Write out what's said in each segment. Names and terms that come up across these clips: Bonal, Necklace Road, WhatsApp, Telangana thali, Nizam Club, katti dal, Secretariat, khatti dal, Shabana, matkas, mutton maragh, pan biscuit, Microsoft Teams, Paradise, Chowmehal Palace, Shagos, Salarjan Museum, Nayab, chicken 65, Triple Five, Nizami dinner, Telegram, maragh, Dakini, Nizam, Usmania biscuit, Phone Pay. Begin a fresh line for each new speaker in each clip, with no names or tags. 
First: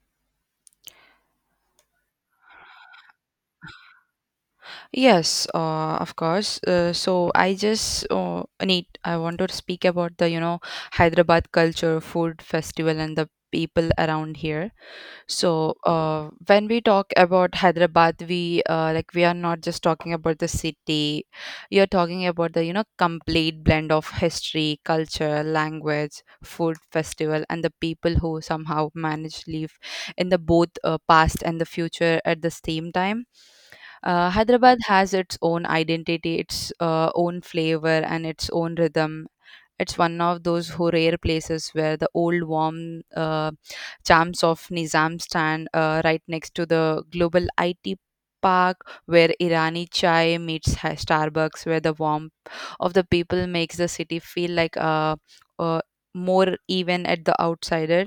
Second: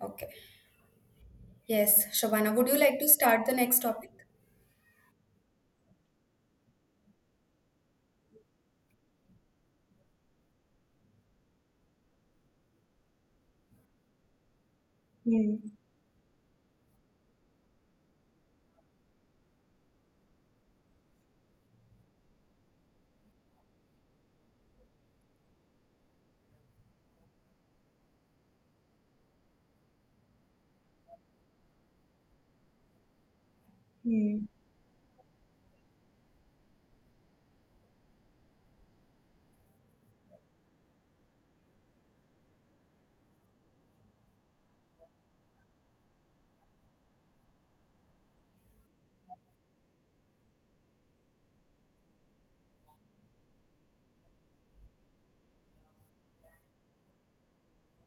Okay. Yes, Shabana, would you like to start the next topic?
Yes, of course. So I just need I want to speak about the Hyderabad culture, food festival, and the people around here.
Hmm.
So when we talk about Hyderabad, we like we are not just talking about the city. You're talking about the complete blend of history, culture, language, food, festival, and the people who somehow manage live in the both past and the future at the same time.
Hmm.
Hyderabad has its own identity, its own flavor, and its own rhythm. It's one of those who rare places where the old warm charms of Nizam stand right next to the global IT park, where Irani chai meets Starbucks, where the warmth of the people makes the city feel like uh, more even at the outsider.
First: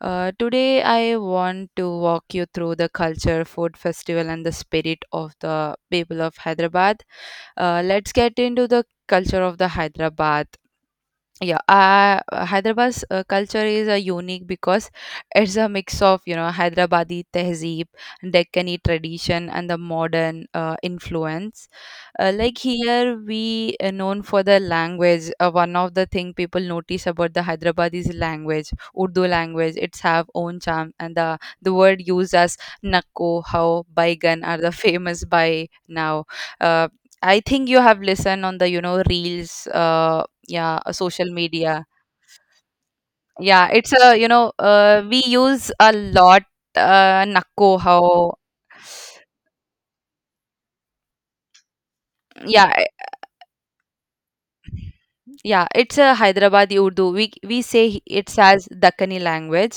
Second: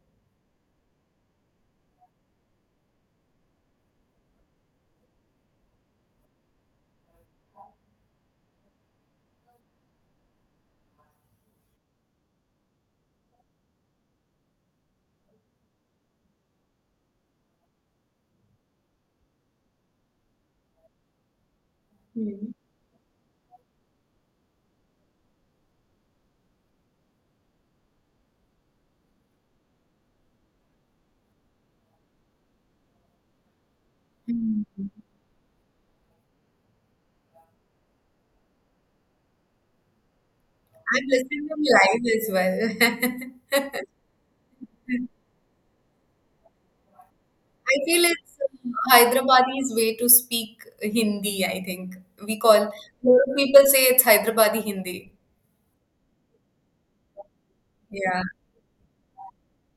Today, I want to walk you through the culture, food festival, and the spirit of the people of Hyderabad. Let's get into the culture of the Hyderabad, yeah. Hyderabad's culture is unique because it's a mix of hyderabadi tehzeeb, deccani tradition, and the modern influence.
Hmm.
Like here we are known for the language. One of the thing people notice about the hyderabadi's language, urdu language, it's have own charm, and the word used as nakko how baigan are
Hmm.
the famous by now. uh, I think you have listened on the reels, uh, yeah,
I'm
social
listening from
media.
live as well.
Yeah, it's a we use a lot nakko
I
how.
feel it's Hyderabadi's way to speak Hindi, I think. We
Yeah,
call, lot of people say it's Hyderabadi Hindi.
yeah, it's a hyderabadi urdu, we say.
Yeah,
It's as dakkani language.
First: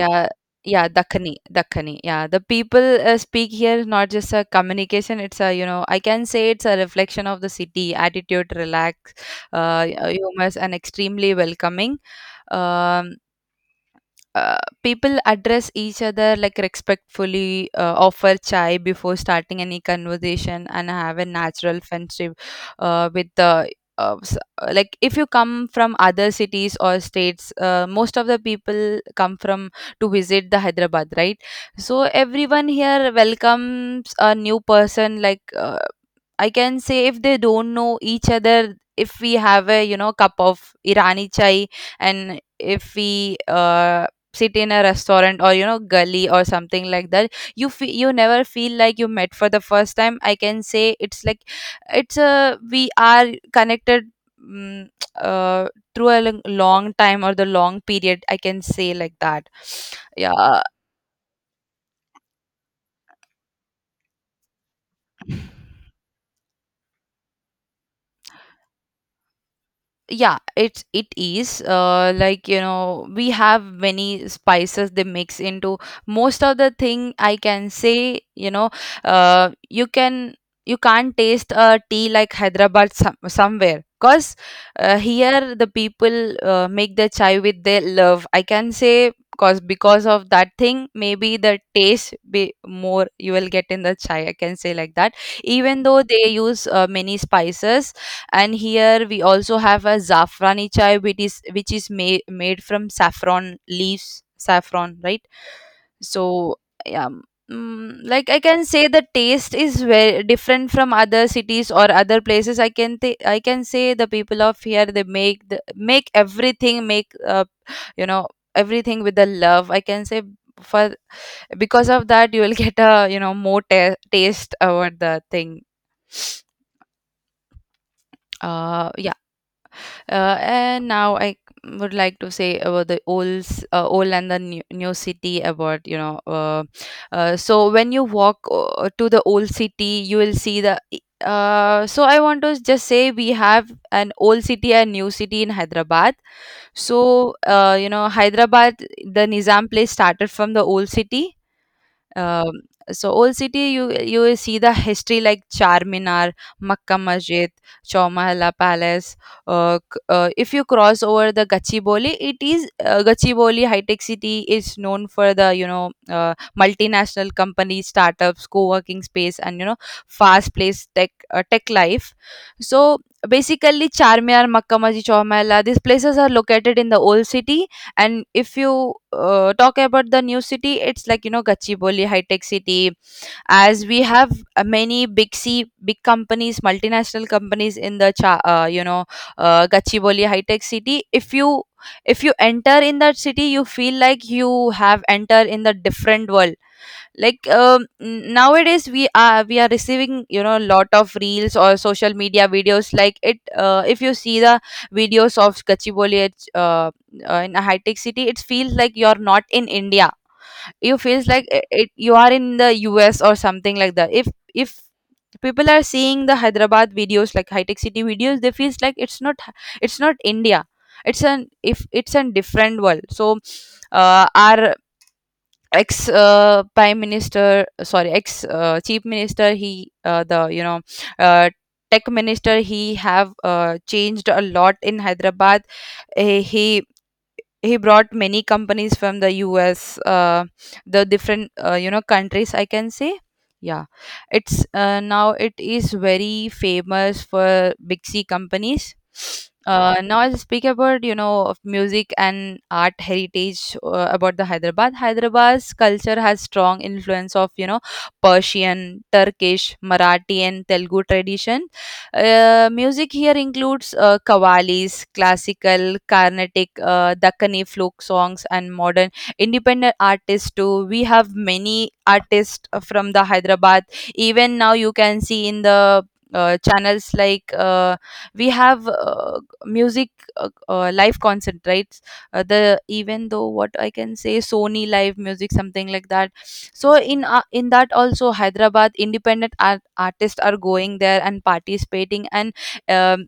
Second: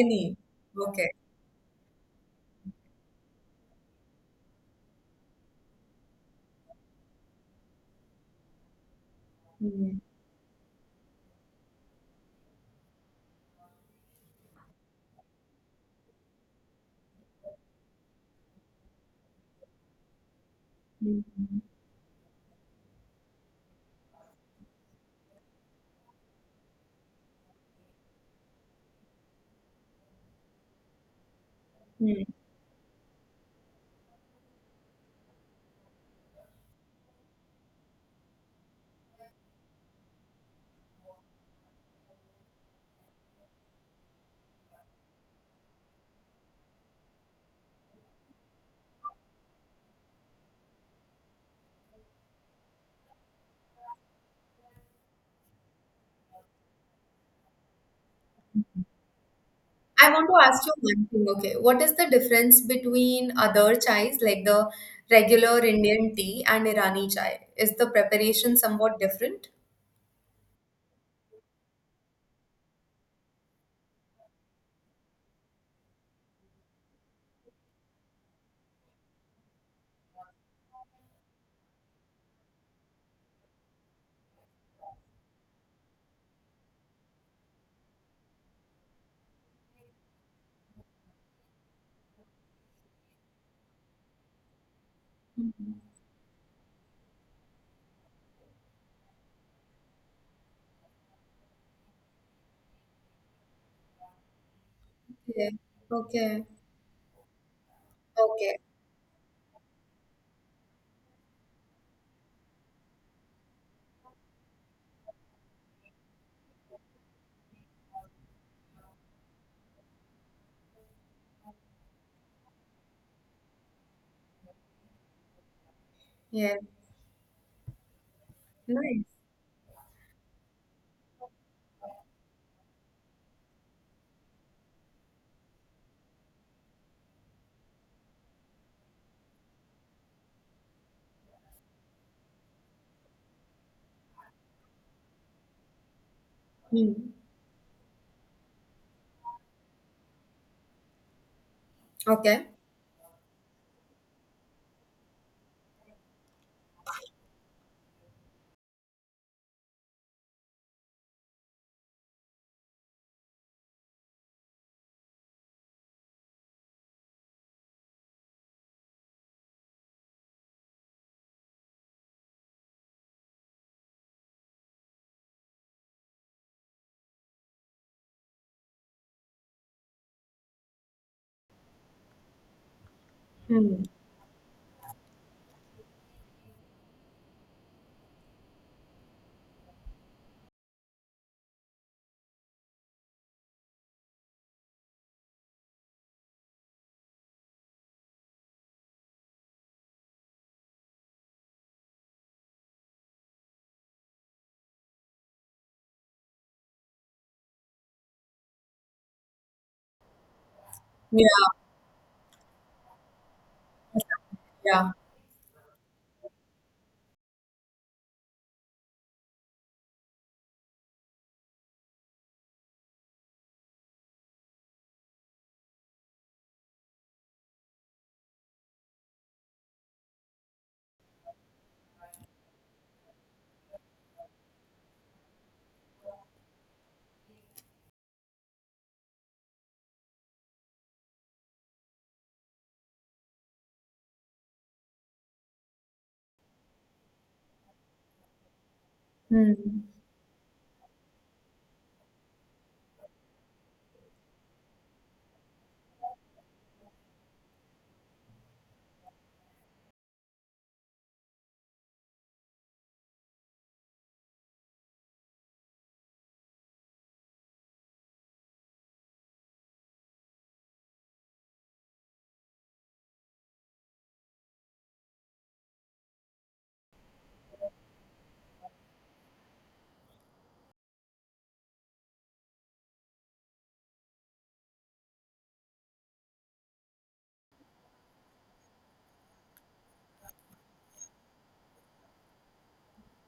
Yeah. Yeah,
Okay.
dakkani. Dakkani, yeah. The people speak here is not just a communication, it's a I can say it's a reflection of the city attitude: relax,
Hmm.
humorous, and extremely welcoming. um, uh, People address each other like respectfully, offer chai before starting any conversation, and have a natural friendship uh, with the like if you come from other cities or states, most of the people come from to visit the Hyderabad, right? So
Hmm.
everyone here welcomes a new person like I can say. If they don't know each other, if we have a cup of Irani chai, and if we sit in a restaurant or gully or something like that, you you never feel like you met for the first time. I can say it's like it's a we are connected. mm, uh, Through a long time or the long period, I can say like that.
I want to
Yeah.
ask you one thing, okay? What is the difference between other chais, like the regular Indian tea and Irani chai? Is the preparation somewhat different?
Yeah, it is like we have many spices they mix into most of the thing, I can say. You can, you can't taste a tea like Hyderabad somewhere, because here the people make the chai with their love, I can say. Because of that thing, maybe the taste be more you will get in the chai, I can say like that.
Mhm.
Even though they use many spices, and here we also have a zafrani chai, which is made from saffron leaves, saffron, right?
Okay, okay,
So yeah. Like I
okay.
can say the taste is very different from other cities or other places. I can I can say the people of here, they make the make everything, make you know everything with the love, I can say, for, because of that you will get a more taste over the thing.
Yeah, nice.
Yeah. And now I would like to say about the old and the new city, about so when you walk to the old city, you will see so I want to just say we have an old city and new city in Hyderabad.
Hmm.
So Hyderabad, the Nizam place started from the old city,
Okay.
um, so old city, you will see the history like Charminar, Makkah Masjid, Chowmahalla Palace. If you cross over the Gachibowli, it is Gachibowli High Tech City, is known for the multinational companies, startups, co-working space, and fast paced tech life. So basically, Charminar, Makkah Masjid, Chowmahalla, these places are located in the old city, and if you talk about the new city, it's like Gachibowli High Tech City,
Hmm.
as we have many big companies, multinational companies in the Gachibowli High Tech City. If you, if you enter in that city, you feel like you have entered in the different world. Like nowadays we are receiving a lot of reels or social media videos like it. If you see the videos of Gachibowli in a high tech city, it feels like you're not in India. You feels like
Yeah,
it you are in the US or something like that. If
yeah.
people are seeing the Hyderabad videos like high tech city videos, they feels like it's not, it's not India, it's an if it's a different world. So our ex prime minister sorry, ex chief minister, he the you know uh, tech minister, he have changed a lot in Hyderabad. he, he he brought many companies from the US, the different countries, I can say. Yeah, it's now it is very famous for big C companies.
Hmm.
Now I'll speak about of music and art heritage about the Hyderabad. Hyderabad's culture has strong influence of Persian, Turkish, Marathi, and Telugu tradition. Music here includes qawwalis, classical, Carnatic, Dakkani folk songs, and modern independent artists too. We have many artists from the Hyderabad. Even now, you can see in the channels like we have music, live concert, right? The Even though what I can say, Sony Live music, something like that. So in that also Hyderabad independent artists are going there and participating, and um,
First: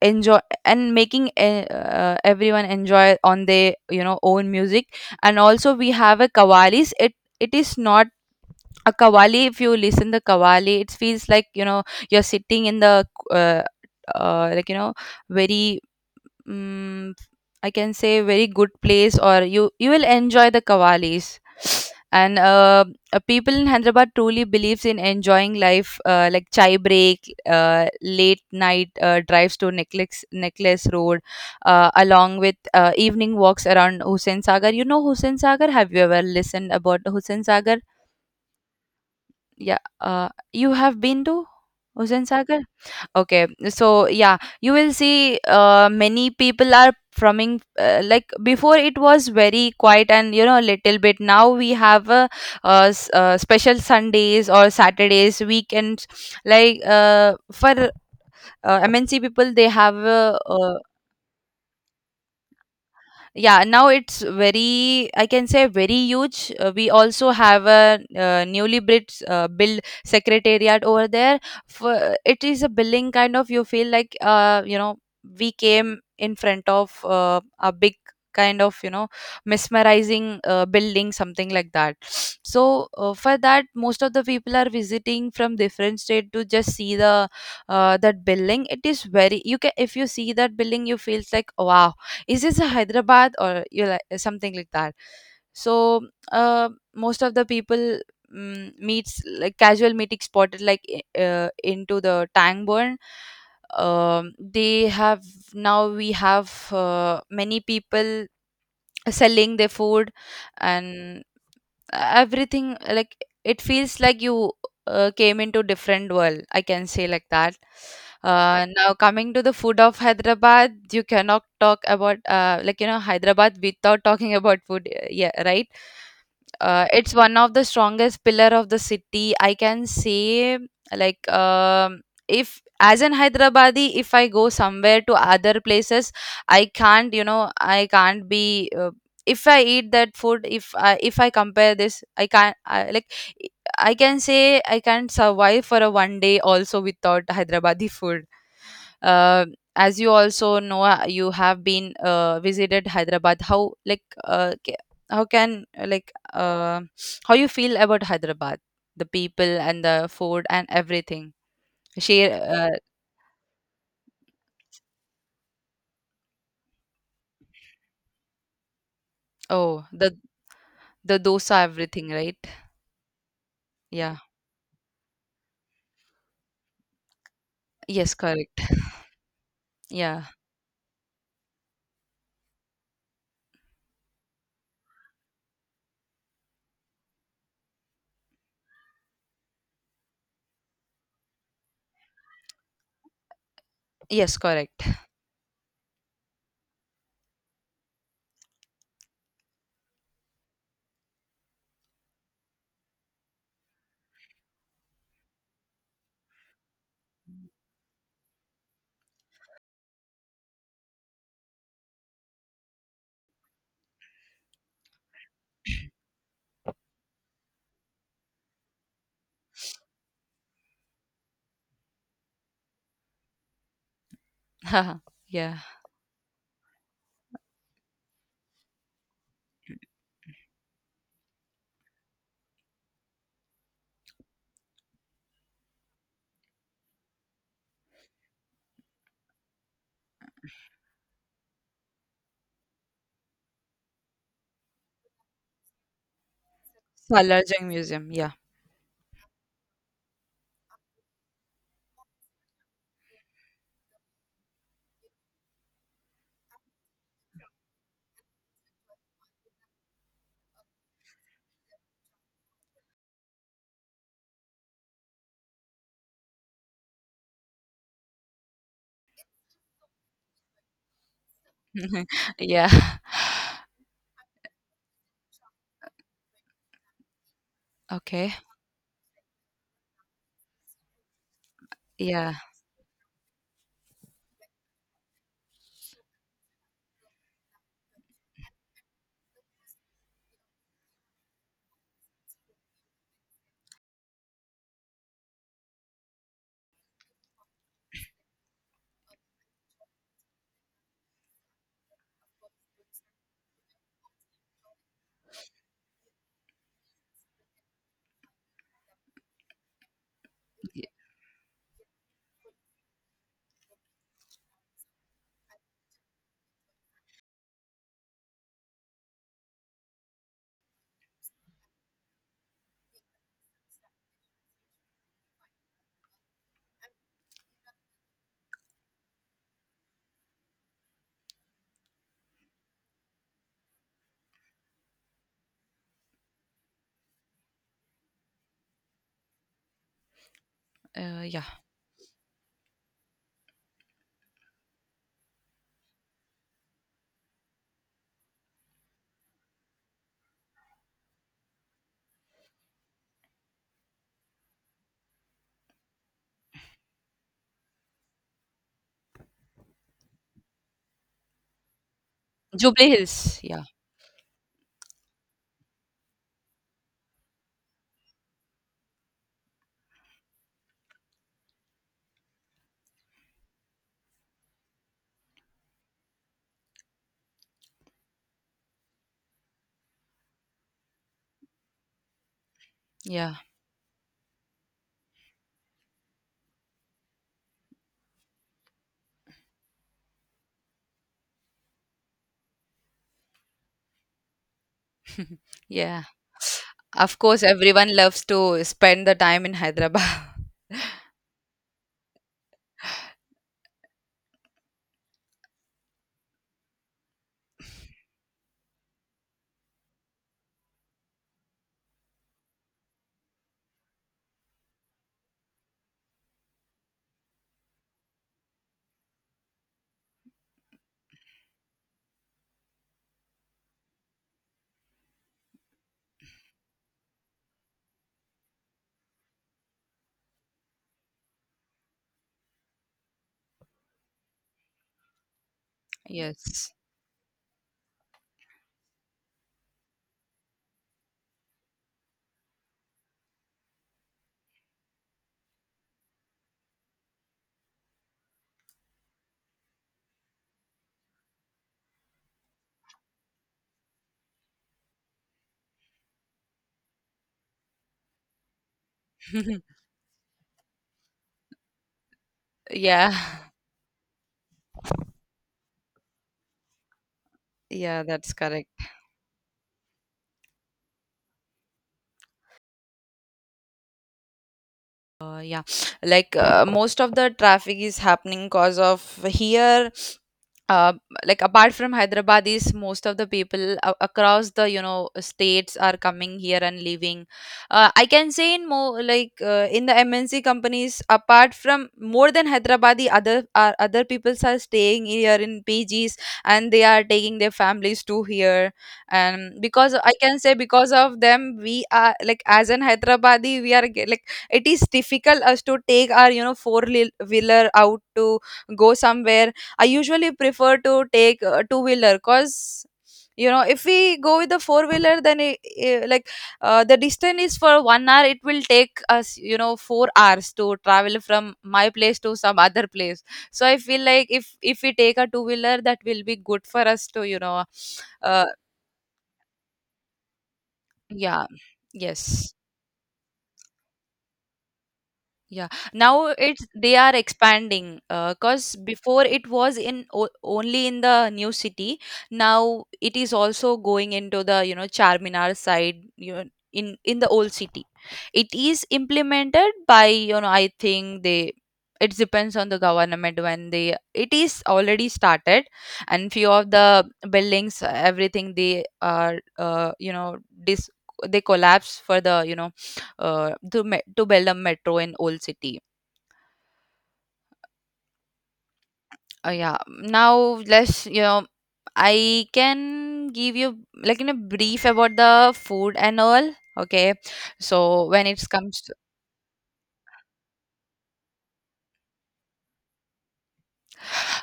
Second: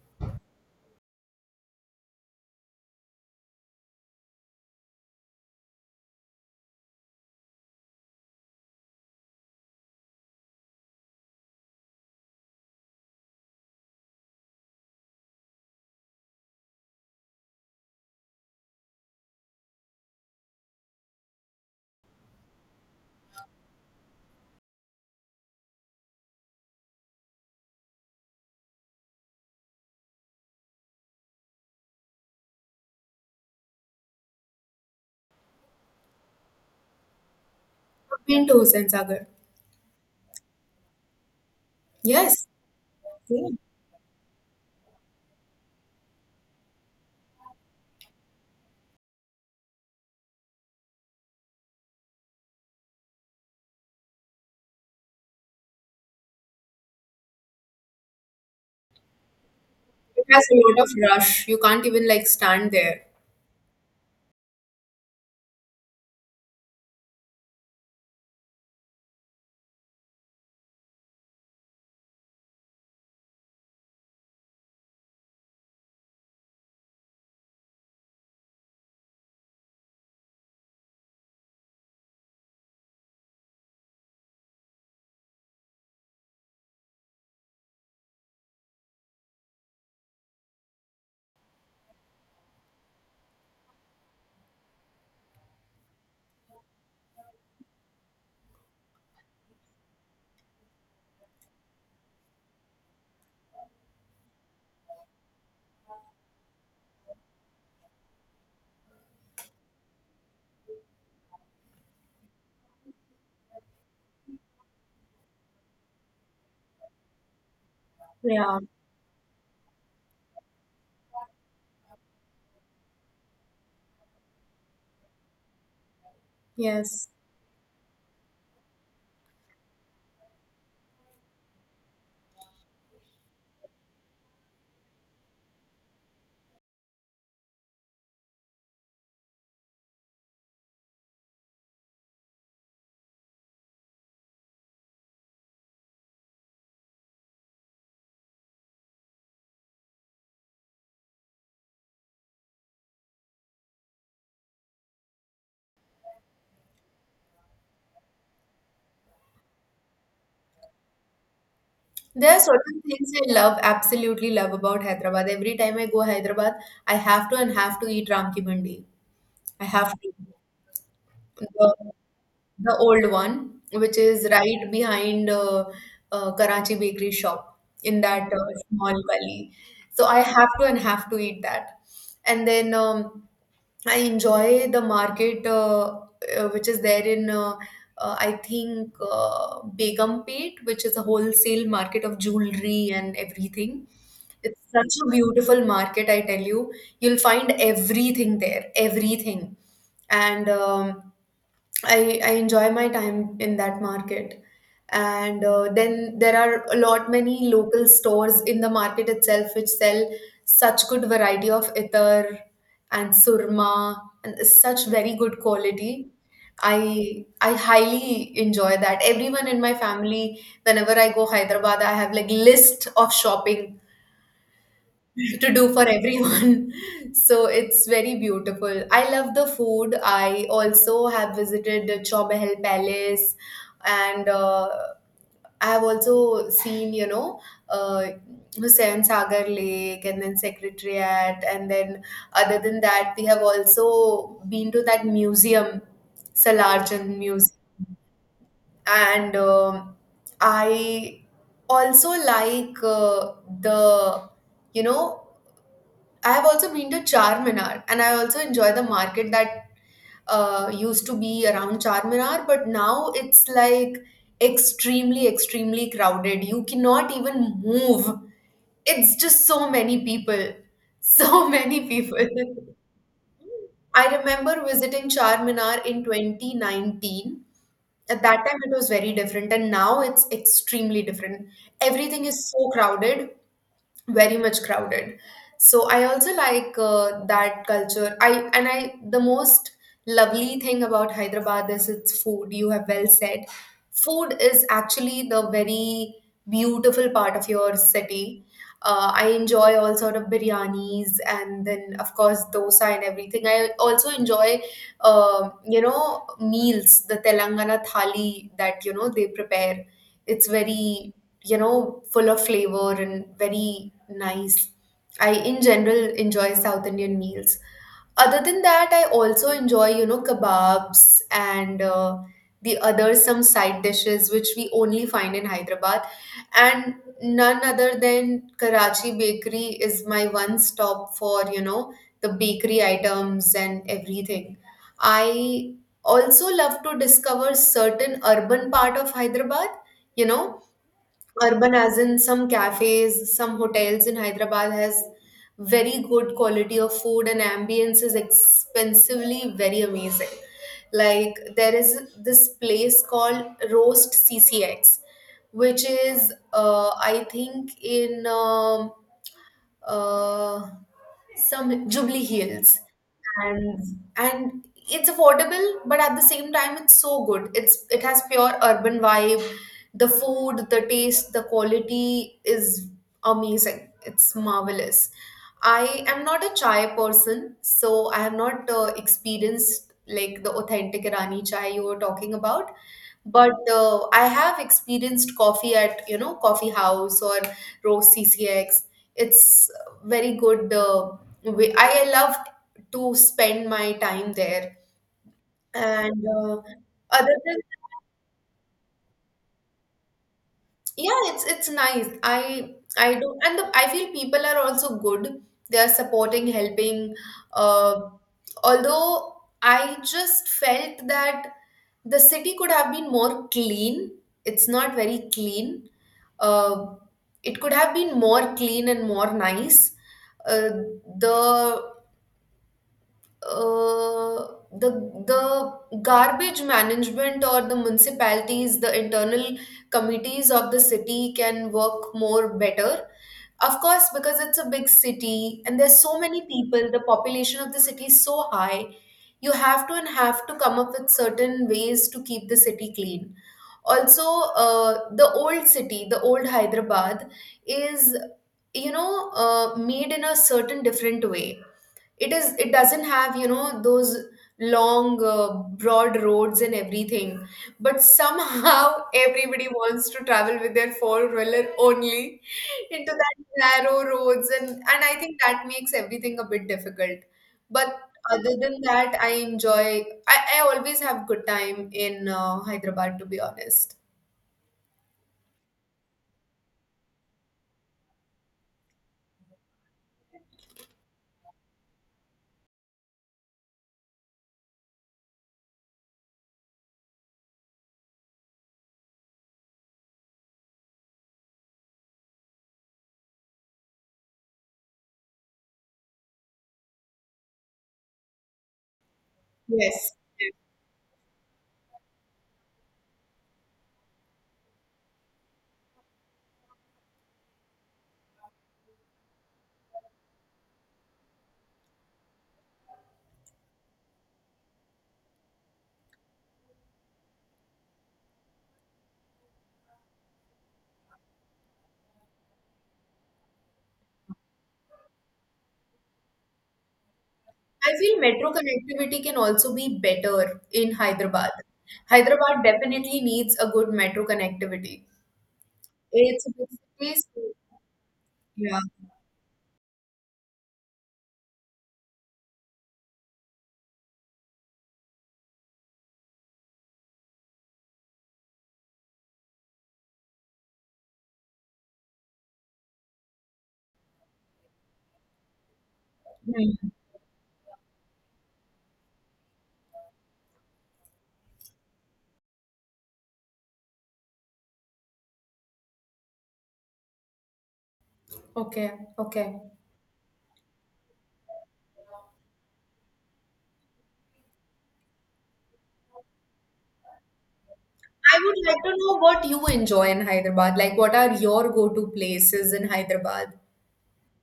enjoy, and making everyone enjoy on their own music. And also we have a kawalis. It is not, a kawali, if you listen the kawali, it feels like you're sitting in the uh, uh, like you know very, mm, I can say very good place, or you will enjoy the kavalis. And people in Hyderabad truly believes in enjoying life, like chai break, late night drives to Necklace Road, along with evening walks around Hussain Sagar. You know Hussain Sagar? Have you ever listened about Hussain Sagar?
Pintos and Sagar.
Yeah, you have been to Hussain
Yes.
Sagar? Okay,
Yeah.
so yeah, you will see many people are from like before it was very quiet and a little bit. Now we have a, special Sundays or Saturdays, weekends, like for MNC people, they have
It
a,
has a lot of rush. You can't even like stand there.
yeah, now it's very, I can say very huge. We also have a newly built build secretariat over there. For, it is a building kind of, you feel like we came in front of a big, kind of mesmerizing building, something like that. So for that most of the people are visiting from different state to just see the that building. It is very, you can, if you see that building you feels like wow, is this a Hyderabad or you like something like that. So most of the people meets like casual meeting spotted like into the tang burn. They have Now we have many people selling their food and everything like it feels like you came into different world, I can say like that.
Yeah.
Now coming to the food of Hyderabad, you cannot talk about Hyderabad without talking about food. Yeah, right.
Yes.
It's one of the strongest pillar of the city, I can say. Like if as an hyderabadi if I go somewhere to other places, I can't, I can't be if I eat that food, if I, if I compare this, I can't, like I can say I can't survive for a one day also without hyderabadi food. uh, as you also know, you have been visited Hyderabad, how like ca- how can like how you feel about Hyderabad, the people and the food and everything. Share.
There are
uh,
certain things I love, absolutely love about Hyderabad. Every time I go Hyderabad, I have to and have to eat Ramki Mandi. I
oh,
have
the
to.
the dosa,
The
everything, right?
the old one, which
Yeah.
is right behind Karachi Bakery shop in
Yes,
that
correct.
small gully. So I
Yeah.
have to and have to eat that. And then I enjoy the market which is there in, I think, Begumpet, which is a wholesale market of jewelry and everything.
Yes,
It's
correct.
such a beautiful market, I tell you, you'll find everything there, everything. And I enjoy my time in that market, and then there are a lot many local stores in the market itself which sell such good variety of itar and surma and such very good quality. I highly enjoy that. Everyone in my family, whenever I go Hyderabad, I have like list of shopping to
Yeah.
do for everyone. So it's very beautiful. I love the food. I also have visited the Chowmehal Palace, and I have also seen, you know, uh, Hussain Sagar Lake and then Secretariat. And then, other than that, we have also been to that museum, Salarjan Museum.
Salarjung Museum, yeah.
And um, I also like the, you know, I have also been to Charminar, and I also enjoy the market that used to be around Charminar, but now it's like extremely, extremely crowded. You cannot even move. It's just so many people. So many people.
Yeah.
I remember visiting Charminar in 2019. At
Okay.
that time, it was very different, and now it's extremely different. Everything
Yeah.
is so crowded, very much crowded. So I also like that culture. I, and I, the most lovely thing about Hyderabad is its food. You have well said food is actually the very beautiful part of your city. I enjoy all sort of biryanis and then of course dosa and everything. I also enjoy you know, meals, the Telangana thali that you know they prepare. It's very, you know, full of flavor and very nice. I in general enjoy South Indian meals. Other than that, I also enjoy, you know, kebabs and the other some side dishes which we only find in Hyderabad, and none other than Karachi Bakery is my one stop for, you know, the bakery items and everything. I also love to discover certain urban part of Hyderabad, you know,
Yeah.
urban as in some cafes, some hotels in Hyderabad has very good quality of food, and ambience is expensively very amazing. Like, there is this place called Roast CCX, which is I think in uh, some Jubilee Hills,
Jubilee Hills. Yeah.
and and it's affordable, but at the same time it's so good. It's, it has pure urban vibe. The food, the taste, the quality is amazing. It's marvelous. I am not a chai person, so I have not experienced like the authentic Irani chai you were talking about,
Yeah.
but I have experienced coffee at, you know, coffee house or Roast CCX. It's very good way. I love to spend my time there,
Yeah.
and
Of
other,
course, everyone loves to spend the time in Hyderabad.
yeah, it's nice. I do, and the, I feel people are also good. They are supporting, helping, uh, although I just felt that the city could have been more clean. It's not very clean. uh, it could have been more clean and more nice. uh, the uh, the the garbage management or the municipalities, the internal committees of the city can work more better. Of course, because it's a big city and there's so many
Yes.
people, the population of the city is so high, you have to and have to come up with certain ways to keep the city clean. Also, the old city, the old Hyderabad, is, you know, made in a certain different way. It is, it doesn't have, you know, those long broad roads and everything, but somehow everybody wants to travel with their four wheeler only
Yeah.
into that narrow roads, and I think that makes everything a bit difficult. But
Yeah, that's
other
correct.
than that, I enjoy, I always have good time in Hyderabad, to be honest.
Uh, yeah, like most of the traffic is happening because of here. Uh, like apart from Hyderabad, is most of the people across the you know states are coming here and leaving. I can say in more like in the MNC companies, apart from more than Hyderabad, the other peoples are staying here in PGs and they are taking their families to here, and because I
Yes.
can say because of them we are like as an Hyderabadi we are like it is difficult us to take our you know four wheeler out to go somewhere. I usually prefer to take two wheeler cuz you know if we go with the four wheeler then it- like the distance is for 1 hour, it will take us you know 4 hours to travel from my place to some other place. So I feel like if we take a two wheeler that will be good for us to you know
I feel
uh,
metro connectivity can also be better in
yeah,
Hyderabad.
yes.
Hyderabad definitely needs a good metro connectivity.
Yeah, now
It's a
it's
big
they are
city, so
expanding. Because
yeah.
before it was in o only in the new city. Now it is also going into the, you know, Charminar side, you know, in the old city. It is implemented by, you know, I think they it depends on the government when they it is already started, and few of
Hmm.
the buildings everything they are you know dis they collapse for the you know the me- to Belem Metro in Old City.
Okay, okay.
Yeah. Now let's you know I can give you like in a brief about the food and all. Okay. So when
I
it
would like
comes
to
to
know what you enjoy in Hyderabad. Like, what are your go-to places in Hyderabad?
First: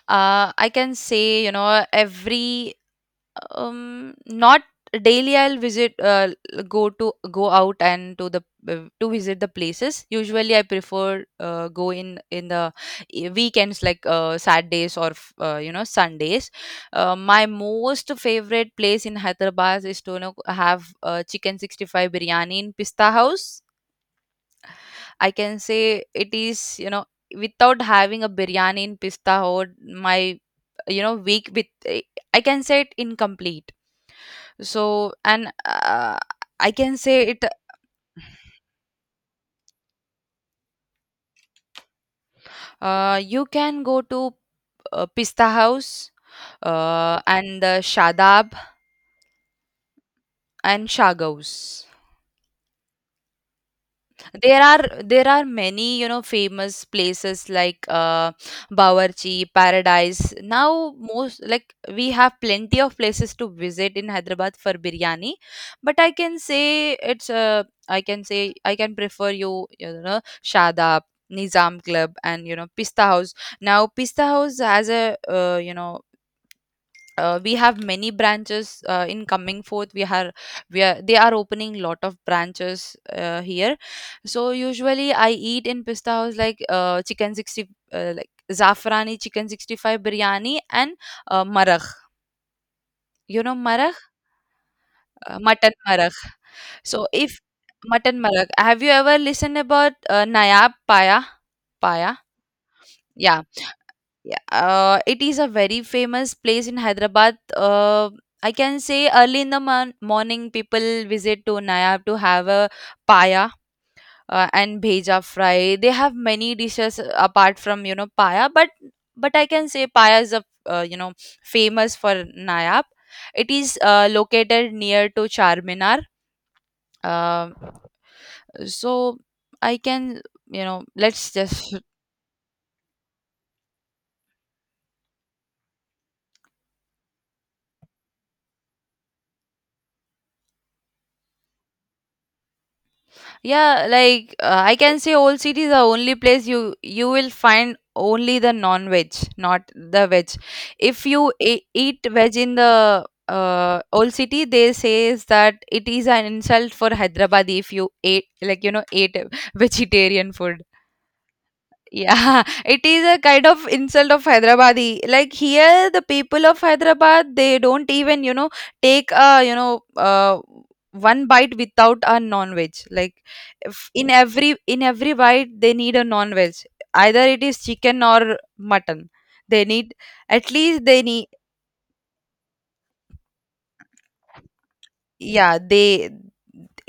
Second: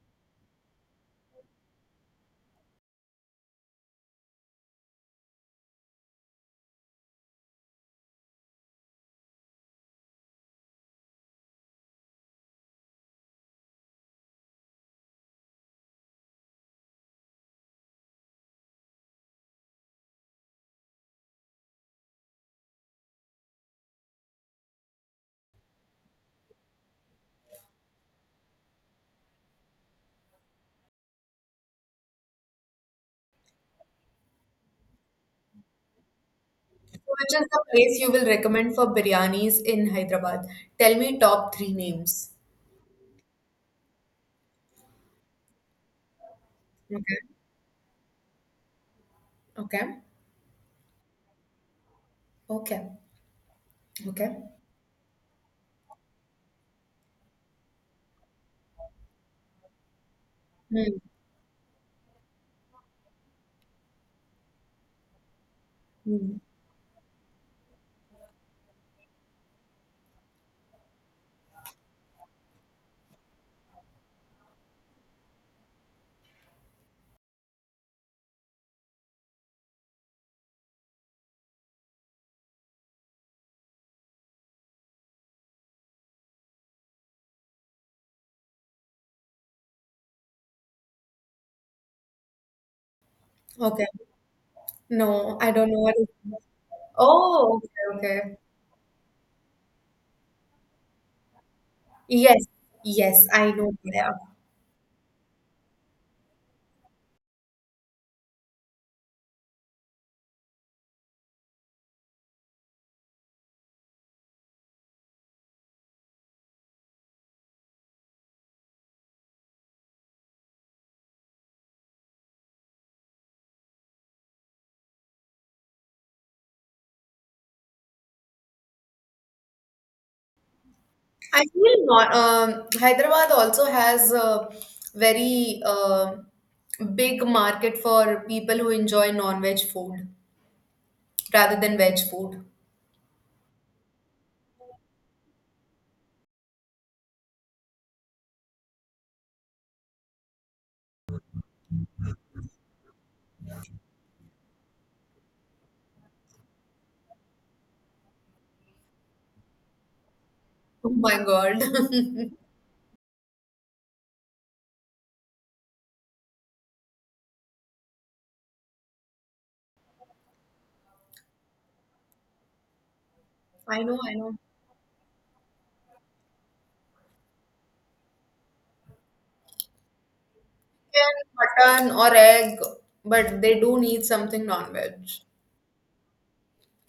I can say you know every not daily I'll visit go to go out and to the to visit the places. Usually I prefer go in the weekends like saturdays or you know sundays. My most favorite place in Hyderabad is to you know, have chicken 65 biryani in Pista House. I can say it is, you know, without having a biryani in Pista Hut, my, you know, week with, eh, I can say it incomplete. So, and I can
So,
say
which
it,
is the place you will recommend for biryanis in Hyderabad? Tell me top three names.
you can go to Pista House
Okay,
and the Shadab
okay,
and Shagos.
okay, okay.
There are many you know famous places like Bawarchi, Paradise. Now
Hmm.
most like we have plenty of places to visit in Hyderabad for biryani, but I
Hmm.
can say it's I can say I can prefer you you know Shadab. Nizam Club and you know Pista House. Now Pista House has a you know we have many branches in coming forth we are they are opening lot of branches here. So usually I eat in Pista House like chicken 60 like zafrani chicken 65 biryani and maragh, you know
Okay.
maragh,
No, I don't
mutton
know what is.
maragh. So if
Oh, okay,
mutton
okay.
maragh, have you ever listened about nayab paya, paya?
Yes, yes,
Yeah.
I know Gaya.
Yeah, it is a very famous place in Hyderabad. I can say early in the morning, people visit to Nayab to have a paya and bheja fry. They have many dishes apart from you know paya, but I can say paya is a you know famous for Nayab. It is located near to Charminar. Uh, so I can you know let's
I
just.
feel not. Hyderabad also has a very big market for people who enjoy non-veg food rather than veg food.
Yeah, like I can say old city is the only place you you will find only the non-veg, not the veg. If you eat veg in the old city, they says that it is an insult for Hyderabad if you ate like you know ate vegetarian food.
Oh my God.
Yeah, it is a kind of insult of Hyderabadi. Like here, the people of Hyderabad, they don't even, you know, take a, you know, one bite without a non-veg. Like
I
if
know,
in
I know.
every in every bite, they need a non-veg. Either it is chicken or mutton. They need at least they
Chicken,
need.
mutton, or egg, but they do need something non-veg.
Yeah, they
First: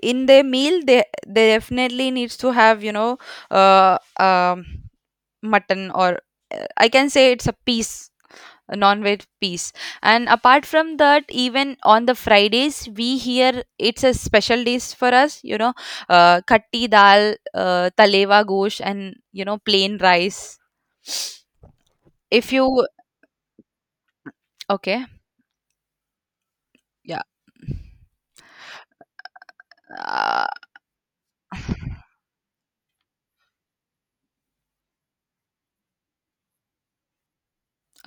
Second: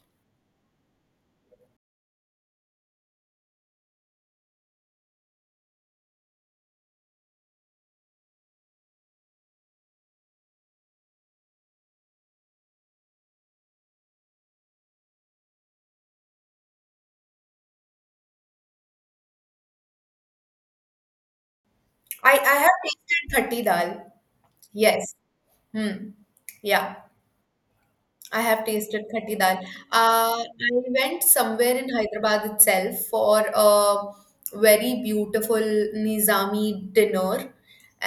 in their meal they definitely needs to have, you know, uh, um, mutton or I can say it's a piece, non-veg piece. And apart from that, even on the fridays we here it's a special days for us, you know, katti dal, talewa gosh, and you know plain rice. If
I have
you
tasted khatti dal.
okay,
Yes. Hmm. Yeah.
yeah,
I have tasted khatti dal.
uh,
I went somewhere in Hyderabad itself for a very beautiful Nizami dinner,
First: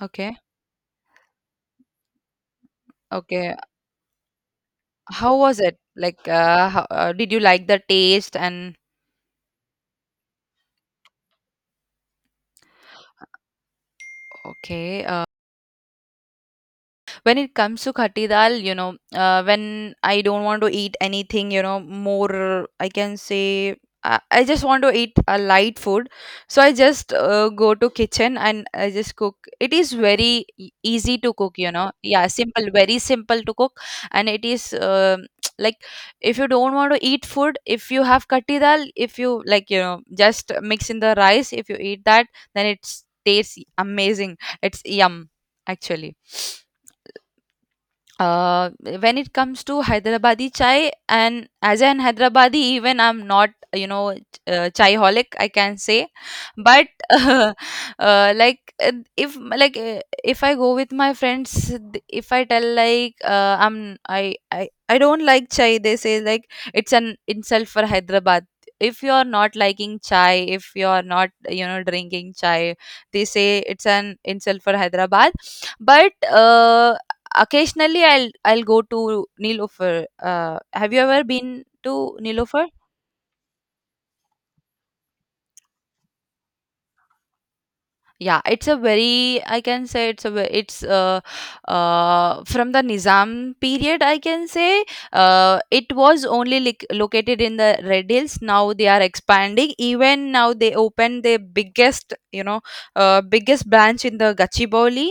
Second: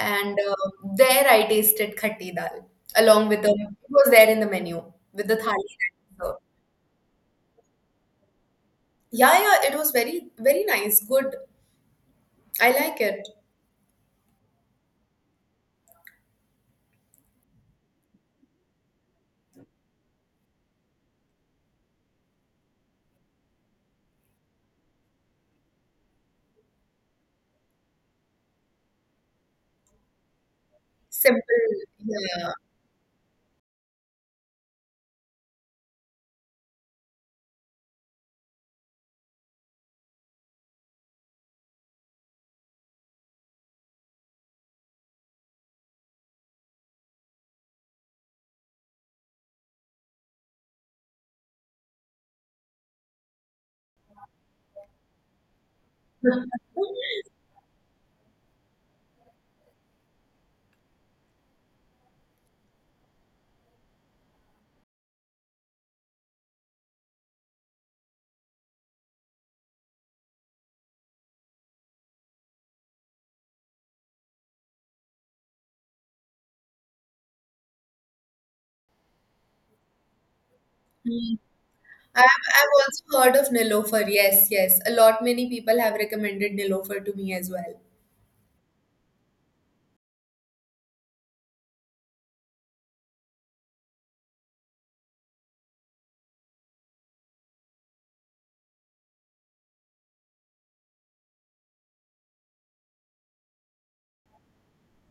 okay,
there I tasted khatti dal along with the,
okay.
it was there in the menu with
How
the
was
thali
it
that
like
was served.
how, did you like the taste and
Yeah, yeah, it was very very nice, good. I like it.
okay? When it comes to khatti dal, you know, when I don't want to eat anything, you know, more I can say, I just want to eat a light food, so I just go to kitchen and I just cook. It is very easy to cook,
Simple,
you know. Yeah,
yeah.
simple, very simple to cook, and it is like if you don't want to eat food, if you have khatti dal, if you like, you know, just mix in the rice. If you eat that, then it tastes amazing. It's yum, actually. uh, when it comes to Hyderabadi chai, and as an Hyderabadi, even I'm not, you know, chai holic, I can say, but like if I go with my friends, if I tell like I'm I don't like chai, they say like it's an insult for Hyderabad. If you are not liking chai, if you are not you know drinking chai, they say it's an insult for Hyderabad, but occasionally, I'll go to Nilofer. Have you ever
Mm.
been to Nilofer?
I've also heard of Nilofer. Yes, yes. A lot many people have recommended Nilofer to me as well.
Yeah, it's a very I can say it's a ve- it's from the Nizam period I can say, it was only lic located in the Red Hills. Now they are expanding. Even now they opened the biggest you know biggest branch in the Gachibowli,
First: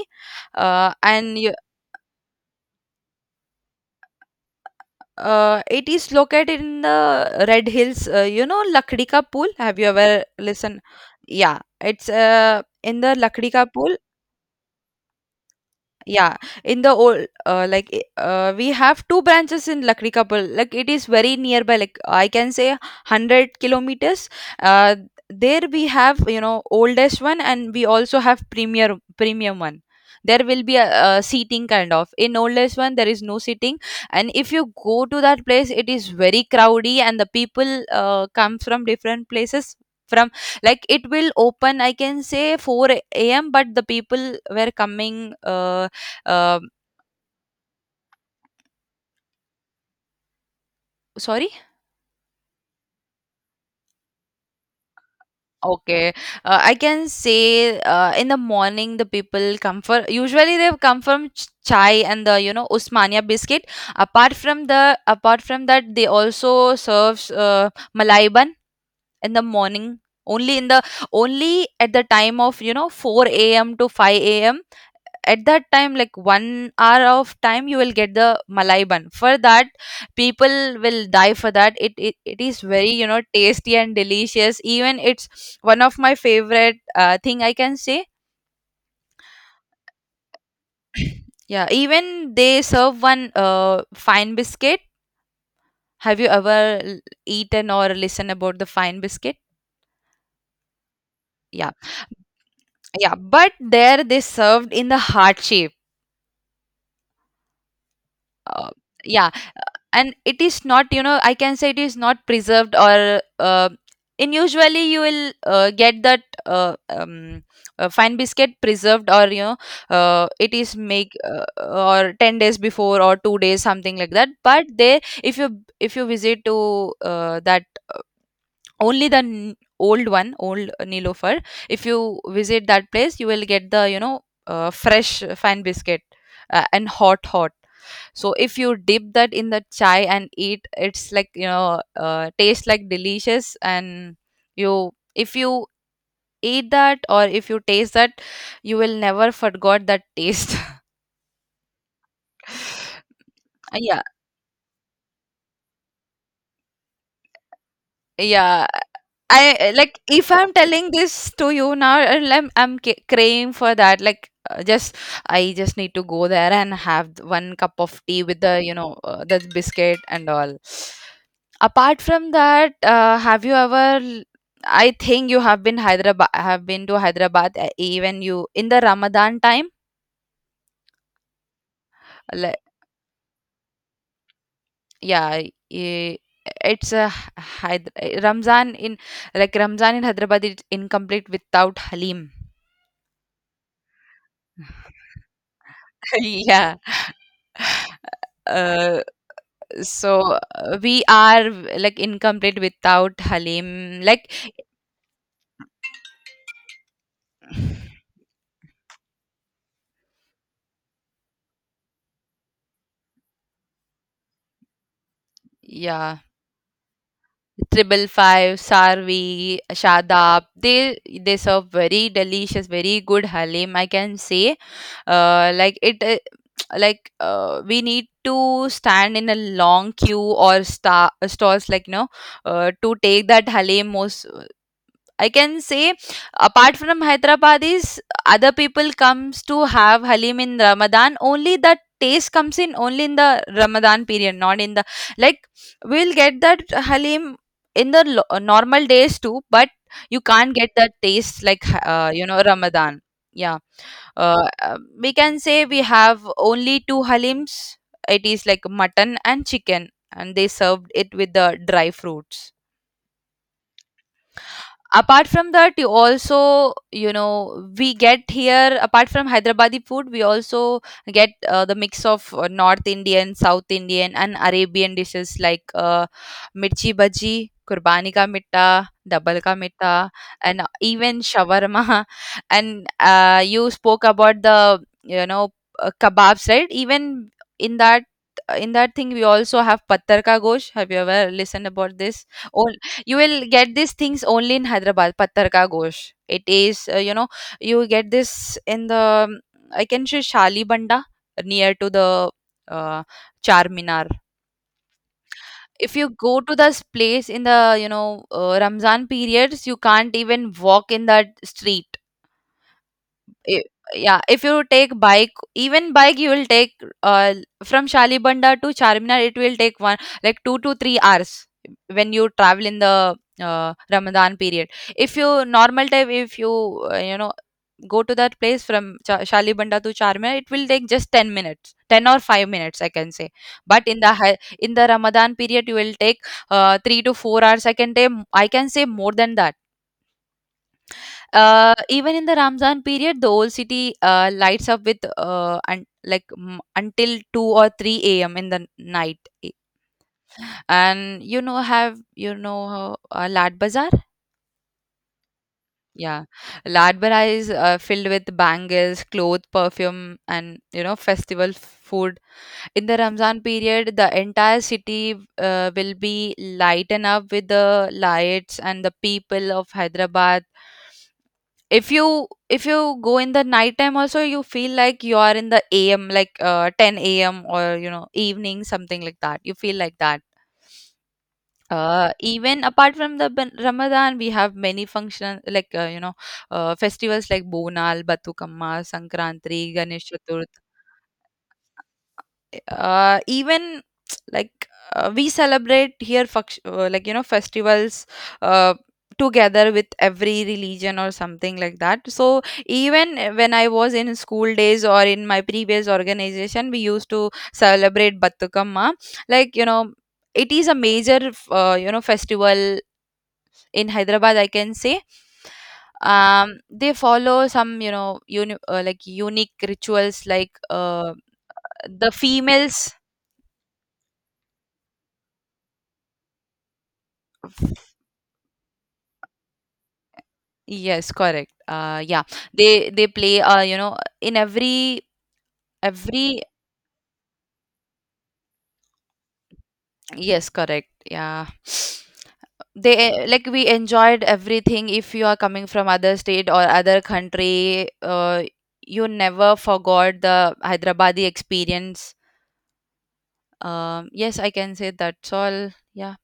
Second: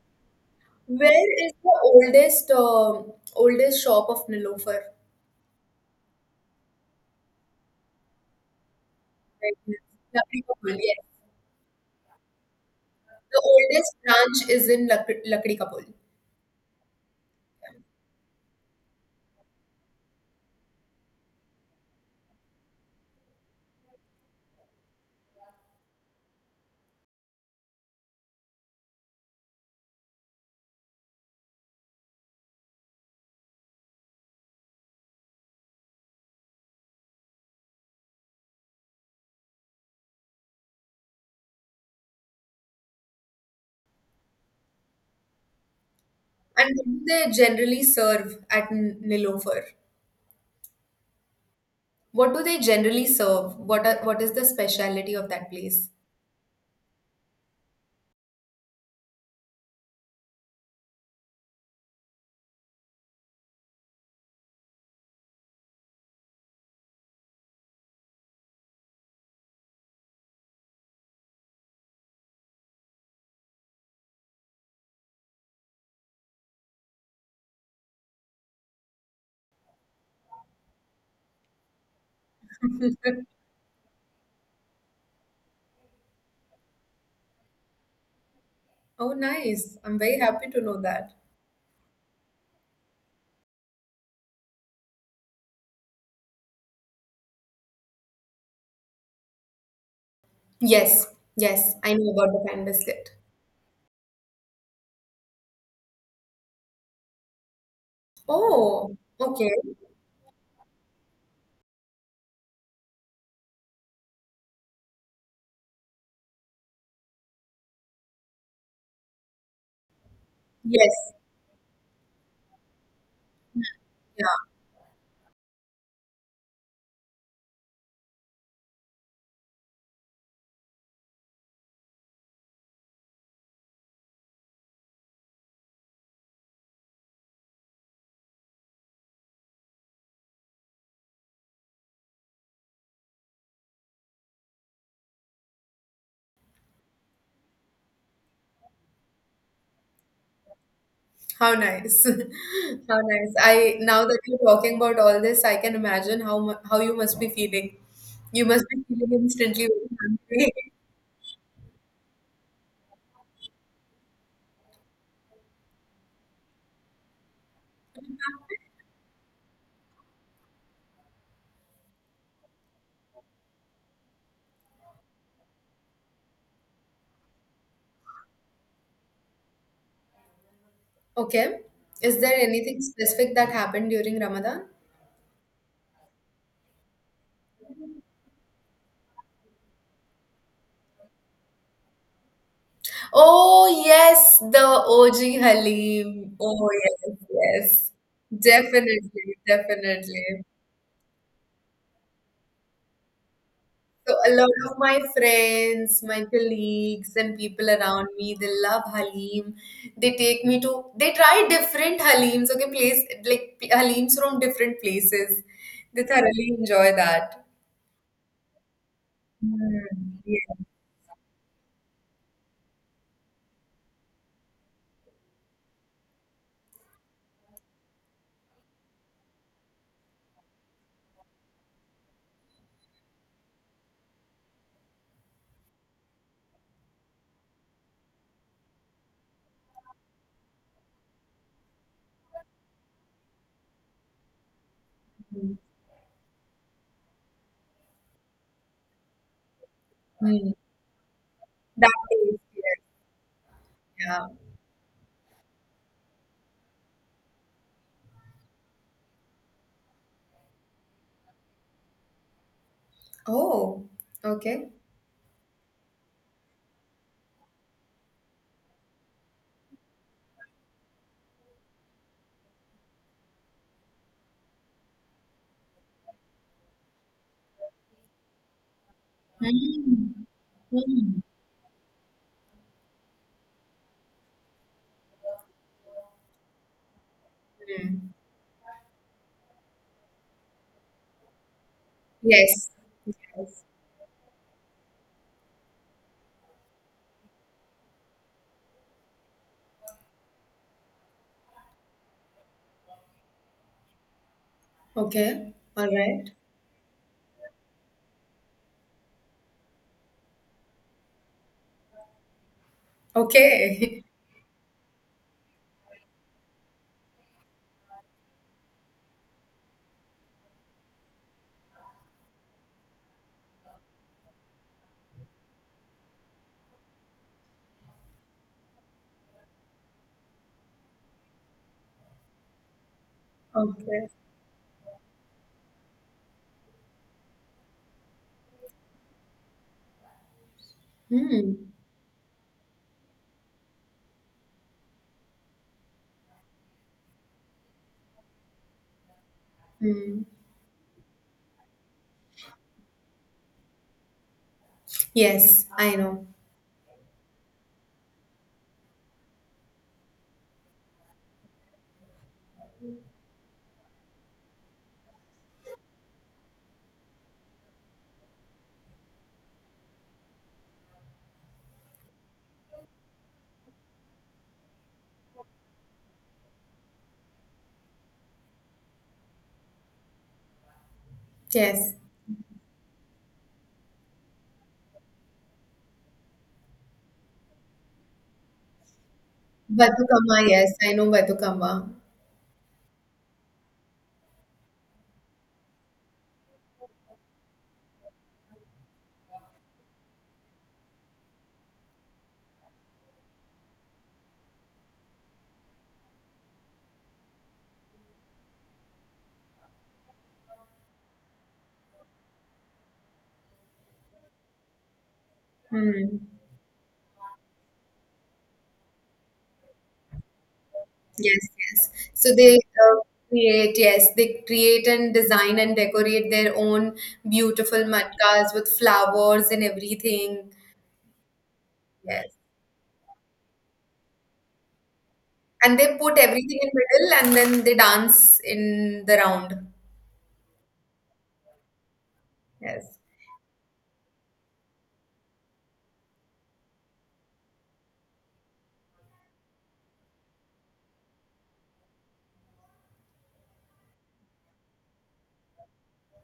and
Where is the oldest, um, oldest shop of Nilofer?
It is located in the Red Hills. You know Lakdi Ka Pool.
Right now?
Have you ever
Lakdi Kapul,
listened?
yes.
Yeah, it's in the
The
Lakdi Ka Pool.
oldest branch is in Lak Lakdi Kapul.
Yeah, in the old, we have two branches in Lakdi Kapil. Like it is very nearby. Like I can say 100 kilometers. Uh, there we have you know oldest one, and we also have premier premium one. There will be a seating kind of. In oldest one, there is no seating, and if you go to that place, it is very crowdy, and the people come from different places. From like it will open, I can say 4 a.m. But the people were coming um,
And what do they generally serve at N- Nilofer?
sorry?
What do they generally serve? What are, what is the speciality of that place?
Okay. I can say in the morning the people come for usually they come from chai and the you know Usmania biscuit. Apart from that they also serves malai bun in the morning. Only in the only at the time of you know 4 a.m. to 5 a.m, at that time like 1 hour of time you will get the malai bun. For that people will die for that. It is very you know tasty and delicious, even it's one of my favorite thing I can say.
Oh, nice. I'm very happy to know that.
Yeah, even they serve one fine biscuit. Have you ever eaten or listened about the fine biscuit?
Yes,
Yeah,
yes, I know about the pan biscuit.
yeah, but there they served in the heart shape. uh,
Oh,
yeah.
okay.
And it is not you know I can say it is not preserved or in usually you will get that fine biscuit preserved or you know it is make
Yes.
or 10 days before or 2 days something like that. But they, if you, if you visit to that, only the old one, old Nilofer. If you visit that place, you will get the you know fresh fan biscuit, and hot hot. So if you dip that in the chai and eat, it's like you know tastes like delicious. And you, if you eat that or if you taste that, you will never forgot that taste.
How nice. How nice. I now that you're talking about all this, I can imagine how mu- how you must be feeling. You
Yeah,
must be feeling instantly
I
very
like if
hungry.
I'm telling this to you now, and I'm craving for that. Like, just I just need to go there and have one cup of tea with the you know the biscuit and all. Apart from that, have you ever? I think you have been Hyderabad. Have been to Hyderabad even you in the Ramadan time.
Okay. Is there
Like,
anything specific that happened during Ramadan?
yeah, i- it's a Hyder- Ramzan in Ramzan in Hyderabad is incomplete without Halim.
Oh yes, the OG Halim. Oh
Yeah.
yes, yes.
Uh,
Definitely,
so
definitely.
we are like incomplete without Halim.
So
Like,
a lot of my friends, my colleagues, and people around me, they love Halim. They take me to, they try different Halims, okay, place like p- Halims from different places. They
yeah,
thoroughly enjoy that.
Triple Five, Sarvi,
Mm,
Shadab.
yeah.
They serve very delicious, very good Halim. I can say. Like it. Like, we need to stand in a long queue or star stores like to take that Halim. Most, I can say, apart from Hyderabadis, other people comes to have Halim in Ramadan. Only that taste comes in only in the Ramadan period, not in the, like,
Mm,
we'll get that Halim in the normal days too, but you can't
mm.
get that taste like
That
you
is,
know
yes,
Ramadan. Yeah.
yeah.
We can say we have only two Halims. It is like mutton and chicken, and they served it with the dry fruits.
Oh, okay.
Apart from that, you also, we get here. Apart from Hyderabadi food, we also get the mix of North Indian, South Indian, and Arabian dishes like Mirchi Bhaji, Kurbani Ka Mitta, Double Ka Mitta,
Mm,
and even
mm,
shawarma and you spoke about the, you know kebabs, right? Even in that
mm.
in that thing we also have Pattar Ka Gosh. Have you ever listened about this?
Yes.
You will
Yes.
get these things only in Hyderabad. Pattar Ka Gosh, it is, you get this in the, I can say, Shali Banda, near to the uh, Charminar.
Okay. All
If you
right.
go to this place in the, Ramzan periods, you can't even walk in that street. I-
Okay.
yeah, if you take bike, even bike you will take uh, from Shalibanda to Charminar, it will take one like 2 to 3 hours when you travel in the Ramadan period. If you Normal time, if you, you know go to that place from Shalibanda to Charminar, it will take just 10 minutes, 10 or 5 minutes, I can say. But in
Okay.
the hi- in the Ramadan period you will take 3 to 4 hours, I can say, more than that.
Hmm.
Even in the Ramzan period, the old city lights up with until 2 or 3 a.m. in the night. E,
Hmm.
And, you know how, Lad Bazaar?
Yes, I
Yeah.
know.
Lad Bazaar is filled with bangles, clothes, perfume, and, festival food. In the Ramzan period, the entire city will be lightened up with the lights and the people of Hyderabad. If you go in the night time also, you feel like you are in the am, like 10 a.m. or, evening, something like that. You feel like that.
Yes.
Even apart from the Ramadan, we have many functions like, festivals like Bonal, Batukamma, Sankranti, Ganesh
Batukamma,
Chaturthi.
yes, I know Batukamma.
Even like, we celebrate here like, festivals uh, together with every religion or something like that. So even when I was in school days or in my previous organization, we used to celebrate Batukamma, like, it is a major festival in Hyderabad, I can say.
Hmm.
um they follow some, like, unique rituals like
Yes, yes.
the
So they
females.
create, yes, they create and design and decorate their own beautiful matkas with flowers and everything.
Yes, correct. Yeah,
Yes.
they play. In every,
And they put
every.
everything in middle and then they dance in the round.
Yes, correct. Yeah,
Yes.
they, like, we enjoyed everything. If you are coming from other state or other country, you never forgot the Hyderabadi experience. Yes, I can say that's all. Yeah,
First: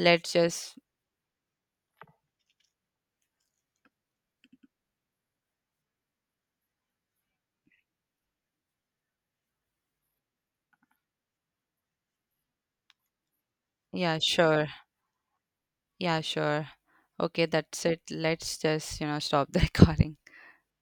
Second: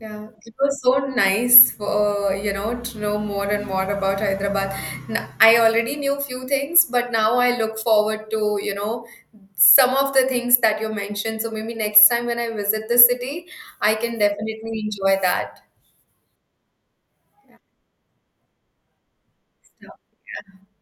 Yeah, it
just
was so nice for, you know, to know more and more about Hyderabad. N- I already knew few things, but now I look forward to, you know, some of the things that you mentioned. So maybe next time when I visit the city, I
yeah,
can
sure.
definitely enjoy that.
Yeah, sure. Okay, that's it. Let's just stop the
So,
recording.
yeah.